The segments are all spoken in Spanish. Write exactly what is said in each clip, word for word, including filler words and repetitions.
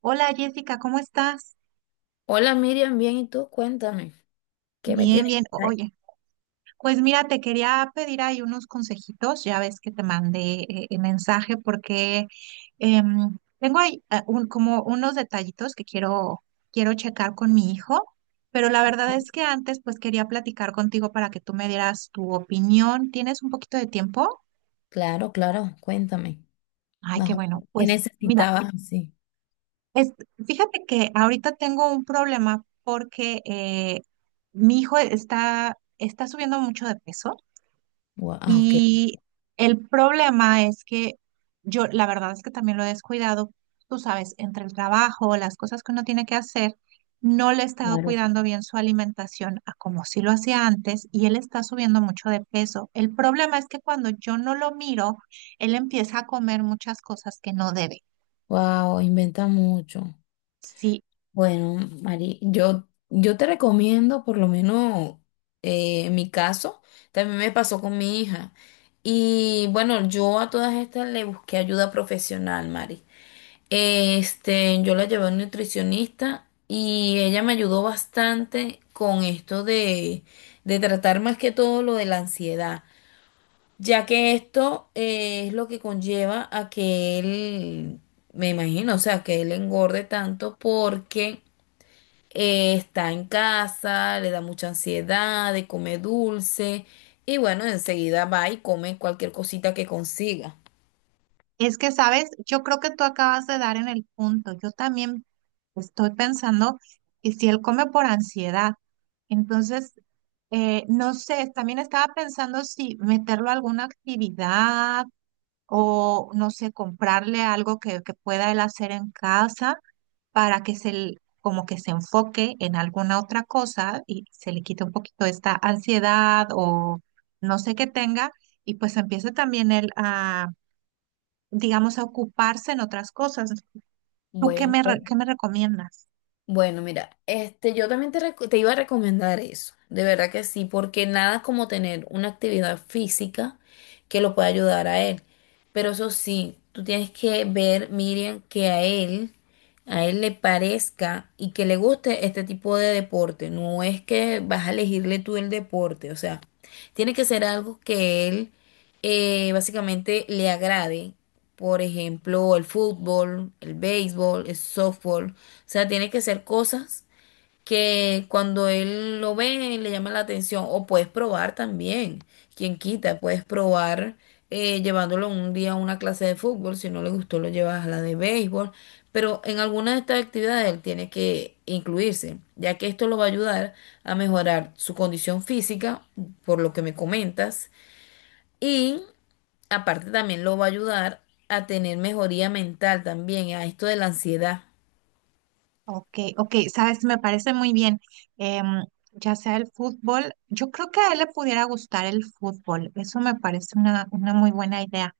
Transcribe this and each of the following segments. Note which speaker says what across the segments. Speaker 1: Hola Jessica, ¿cómo estás?
Speaker 2: Hola Miriam, bien, ¿y tú? Cuéntame, ¿qué me
Speaker 1: Bien,
Speaker 2: tienes
Speaker 1: bien. O-
Speaker 2: por ahí?
Speaker 1: Oye, pues mira, te quería pedir ahí unos consejitos. Ya ves que te mandé eh, el mensaje porque em, tengo ahí eh, un- como unos detallitos que quiero, quiero checar con mi hijo, pero la verdad es que antes pues quería platicar contigo para que tú me dieras tu opinión. ¿Tienes un poquito de tiempo?
Speaker 2: Claro, claro, cuéntame.
Speaker 1: Ay,
Speaker 2: Más
Speaker 1: qué
Speaker 2: o
Speaker 1: bueno.
Speaker 2: menos, ¿qué
Speaker 1: Pues mira.
Speaker 2: necesitabas así?
Speaker 1: Es, fíjate que ahorita tengo un problema porque eh, mi hijo está, está subiendo mucho de peso
Speaker 2: Wow, ok,
Speaker 1: y el problema es que yo, la verdad es que también lo he descuidado, tú sabes, entre el trabajo, las cosas que uno tiene que hacer, no le he estado
Speaker 2: claro.
Speaker 1: cuidando bien su alimentación a como si lo hacía antes y él está subiendo mucho de peso. El problema es que cuando yo no lo miro, él empieza a comer muchas cosas que no debe.
Speaker 2: Wow, inventa mucho.
Speaker 1: Sí.
Speaker 2: Bueno, Mari, yo, yo te recomiendo, por lo menos eh, en mi caso, también me pasó con mi hija. Y bueno, yo a todas estas le busqué ayuda profesional, Mari. Este, yo la llevé a un nutricionista y ella me ayudó bastante con esto de, de tratar más que todo lo de la ansiedad, ya que esto eh, es lo que conlleva a que él, me imagino, o sea, que él engorde tanto porque eh, está en casa, le da mucha ansiedad de comer dulce y bueno, enseguida va y come cualquier cosita que consiga.
Speaker 1: Es que, sabes, yo creo que tú acabas de dar en el punto. Yo también estoy pensando que si él come por ansiedad, entonces, eh, no sé, también estaba pensando si meterlo a alguna actividad o, no sé, comprarle algo que, que pueda él hacer en casa para que se, l- como que se enfoque en alguna otra cosa y se le quite un poquito esta ansiedad o no sé qué tenga y pues empiece también él digamos, a ocuparse en otras cosas. ¿Tú qué
Speaker 2: Bueno.
Speaker 1: me, re- qué me recomiendas?
Speaker 2: Bueno, mira, este, yo también te, reco- te iba a recomendar eso, de verdad que sí, porque nada como tener una actividad física que lo pueda ayudar a él. Pero eso sí, tú tienes que ver, Miriam, que a él, a él le parezca y que le guste este tipo de deporte. No es que vas a elegirle tú el deporte, o sea, tiene que ser algo que él eh, básicamente le agrade, por ejemplo, el fútbol, el béisbol, el softball. O sea, tiene que ser cosas que cuando él lo ve le llama la atención. O puedes probar también, quien quita, puedes probar eh, llevándolo un día a una clase de fútbol. Si no le gustó, lo llevas a la de béisbol. Pero en alguna de estas actividades él tiene que incluirse, ya que esto lo va a ayudar a mejorar su condición física, por lo que me comentas y aparte también lo va a ayudar a tener mejoría mental también, a esto de la ansiedad.
Speaker 1: Ok, ok, sabes, me parece muy bien. Em, ya sea el fútbol, yo creo que a él le pudiera gustar el fútbol. Eso me parece una, una muy buena idea.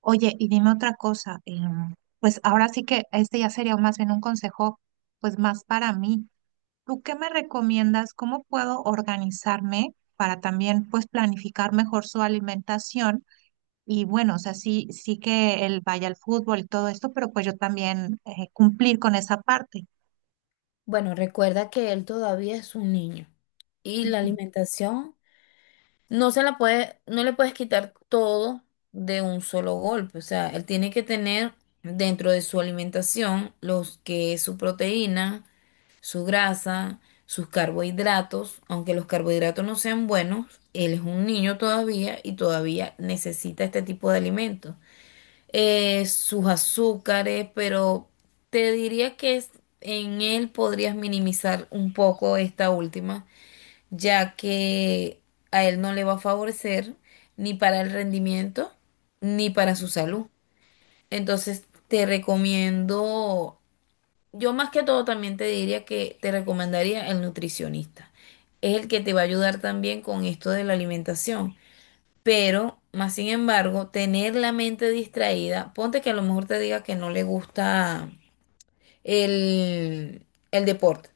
Speaker 1: Oye, y dime otra cosa. em, pues ahora sí que este ya sería más bien un consejo, pues más para mí. ¿Tú qué me recomiendas? ¿Cómo puedo organizarme para también, pues, planificar mejor su alimentación? Y bueno, o sea, sí, sí que él vaya al fútbol y todo esto, pero pues yo también eh, cumplir con esa parte.
Speaker 2: Bueno, recuerda que él todavía es un niño y la
Speaker 1: Ujú.
Speaker 2: alimentación no se la puede, no le puedes quitar todo de un solo golpe. O sea, él tiene que tener dentro de su alimentación los que es su proteína, su grasa, sus carbohidratos, aunque los carbohidratos no sean buenos, él es un niño todavía y todavía necesita este tipo de alimentos. Eh, sus azúcares, pero te diría que es- en él podrías minimizar un poco esta última, ya que a él no le va a favorecer ni para el rendimiento ni para su salud. Entonces te recomiendo, yo más que todo también te diría que te recomendaría el nutricionista. Es el que te va a ayudar también con esto de la alimentación, pero, más sin embargo, tener la mente distraída, ponte que a lo mejor te diga que no le gusta el, el deporte.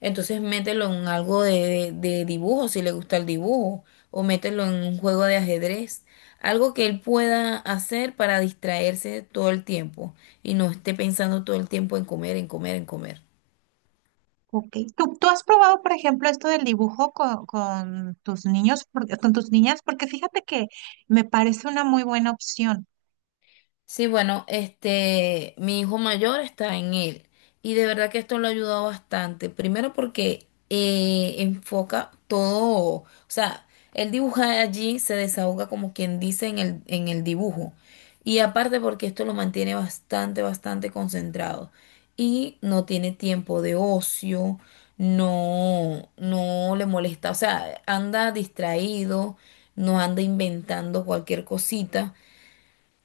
Speaker 2: Entonces mételo en algo de, de- de dibujo, si le gusta el dibujo, o mételo en un juego de ajedrez, algo que él pueda hacer para distraerse todo el tiempo y no esté pensando todo el tiempo en comer, en comer, en comer.
Speaker 1: Ok. ¿Tú, tú has probado, por ejemplo, esto del dibujo con, con tus niños, Porque- con tus niñas? Porque fíjate que me parece una muy buena opción.
Speaker 2: Sí, bueno, este, mi hijo mayor está en él y de verdad que esto lo ha ayudado bastante. Primero porque eh, enfoca todo, o sea, él dibuja allí, se desahoga como quien dice en el, en el dibujo. Y aparte porque esto lo mantiene bastante, bastante concentrado y no tiene tiempo de ocio, no, no le molesta, o sea, anda distraído, no anda inventando cualquier cosita.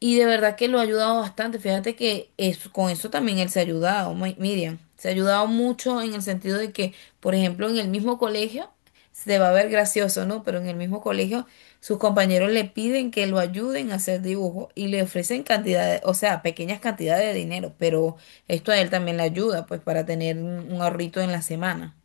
Speaker 2: Y de verdad que lo ha ayudado bastante. Fíjate que es, con eso también él se ha ayudado, Mi- Miriam. Se ha ayudado mucho en el sentido de que, por ejemplo, en el mismo colegio, se va a ver gracioso, ¿no? Pero en el mismo colegio, sus compañeros le piden que lo ayuden a hacer dibujo y le ofrecen cantidades, o sea, pequeñas cantidades de dinero, pero esto a él también le ayuda, pues, para tener un un ahorrito en la semana.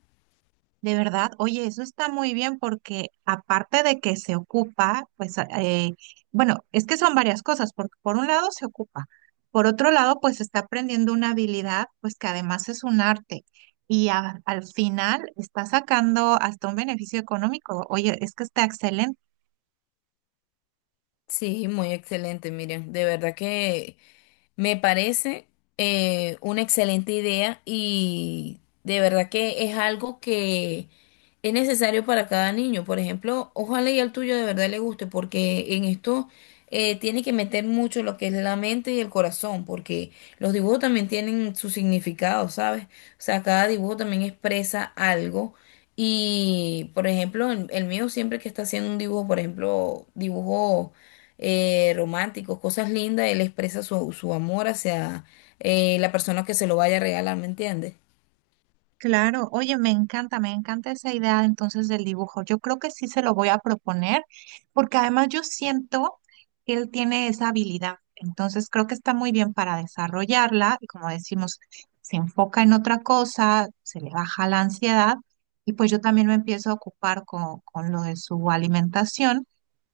Speaker 1: De verdad, oye, eso está muy bien porque aparte de que se ocupa, pues a- eh, bueno, es que son varias cosas, porque por un lado se ocupa, por otro lado pues está aprendiendo una habilidad, pues que además es un arte y a- al final está sacando hasta un beneficio económico. Oye, es que está excelente.
Speaker 2: Sí, muy excelente, Miriam. De verdad que me parece eh, una excelente idea y de verdad que es algo que es necesario para cada niño. Por ejemplo, ojalá y al tuyo de verdad le guste, porque en esto eh, tiene que meter mucho lo que es la mente y el corazón, porque los dibujos también tienen su significado, ¿sabes? O sea, cada dibujo también expresa algo. Y, por ejemplo, el, el mío siempre que está haciendo un dibujo, por ejemplo, dibujo eh, románticos, cosas lindas, él expresa su, su amor hacia eh, la persona que se lo vaya a regalar, ¿me entiendes?
Speaker 1: Claro, oye, me encanta, me encanta esa idea entonces del dibujo. Yo creo que sí se lo voy a proponer, porque además yo siento que él tiene esa habilidad. Entonces creo que está muy bien para desarrollarla y como decimos, se enfoca en otra cosa, se le baja la ansiedad y pues yo también me empiezo a ocupar con, con lo de su alimentación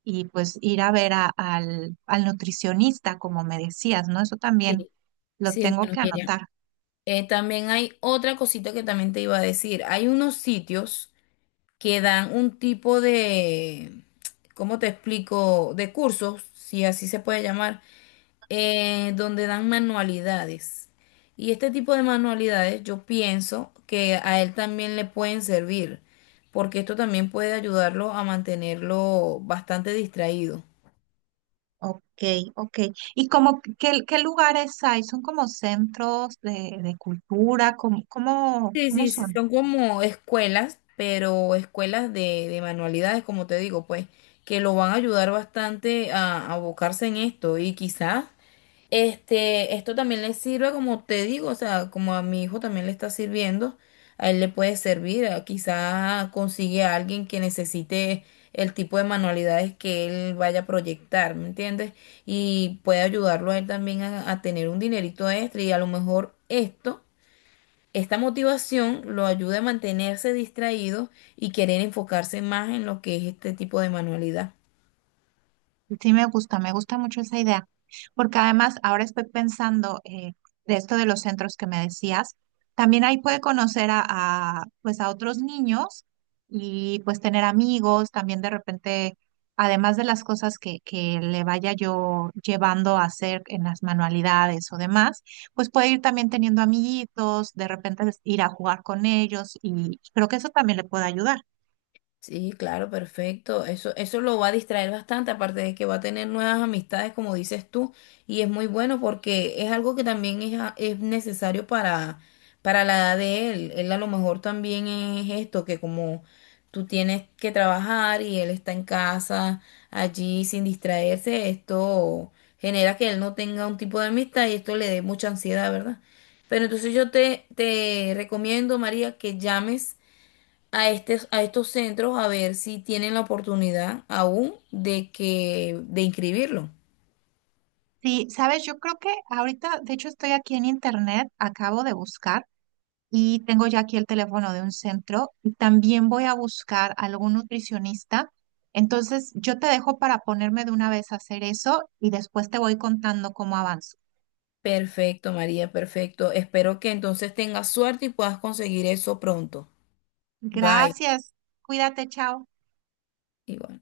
Speaker 1: y pues ir a ver a- al, al nutricionista, como me decías, ¿no? Eso también
Speaker 2: Sí,
Speaker 1: lo
Speaker 2: sí,
Speaker 1: tengo
Speaker 2: bueno,
Speaker 1: que
Speaker 2: Miriam.
Speaker 1: anotar.
Speaker 2: Eh, también hay otra cosita que también te iba a decir. Hay unos sitios que dan un tipo de, ¿cómo te explico? De cursos, si así se puede llamar, eh, donde dan manualidades. Y este tipo de manualidades yo pienso que a él también le pueden servir, porque esto también puede ayudarlo a mantenerlo bastante distraído.
Speaker 1: Ok, ok. ¿Y como qué, qué lugares hay? ¿Son como centros de, de cultura? ¿Cómo, cómo,
Speaker 2: Sí,
Speaker 1: cómo
Speaker 2: sí, sí,
Speaker 1: son?
Speaker 2: son como escuelas, pero escuelas de, de manualidades, como te digo, pues, que lo van a ayudar bastante a, a abocarse en esto y quizás este, esto también le sirve, como te digo, o sea, como a mi hijo también le está sirviendo, a él le puede servir, a- quizá consigue a alguien que necesite el tipo de manualidades que él vaya a proyectar, ¿me entiendes? Y puede ayudarlo a él también a, a tener un dinerito extra y a lo mejor esto, esta motivación lo ayuda a mantenerse distraído y querer enfocarse más en lo que es este tipo de manualidad.
Speaker 1: Sí, me gusta, me gusta mucho esa idea, porque además ahora estoy pensando eh, de esto de los centros que me decías, también ahí puede conocer a, a, pues a otros niños y pues tener amigos, también de repente, además de las cosas que, que le vaya yo llevando a hacer en las manualidades o demás, pues puede ir también teniendo amiguitos, de repente ir a jugar con ellos y creo que eso también le puede ayudar.
Speaker 2: Sí, claro, perfecto. Eso, eso lo va a distraer bastante, aparte de que va a tener nuevas amistades, como dices tú, y es muy bueno porque es algo que también es, a- es necesario para, para la edad de él. Él a lo mejor también es esto, que como tú tienes que trabajar y él está en casa, allí sin distraerse, esto genera que él no tenga un tipo de amistad y esto le dé mucha ansiedad, ¿verdad? Pero entonces yo te, te recomiendo, María, que llames a, estes- a estos centros a ver si tienen la oportunidad aún de que de inscribirlo.
Speaker 1: Sí, sabes, yo creo que ahorita, de hecho, estoy aquí en internet, acabo de buscar y tengo ya aquí el teléfono de un centro y también voy a buscar algún nutricionista. Entonces, yo te dejo para ponerme de una vez a hacer eso y después te voy contando cómo avanzo.
Speaker 2: Perfecto, María, perfecto. Espero que entonces tengas suerte y puedas conseguir eso pronto. Bye.
Speaker 1: Gracias, cuídate, chao.
Speaker 2: Igual.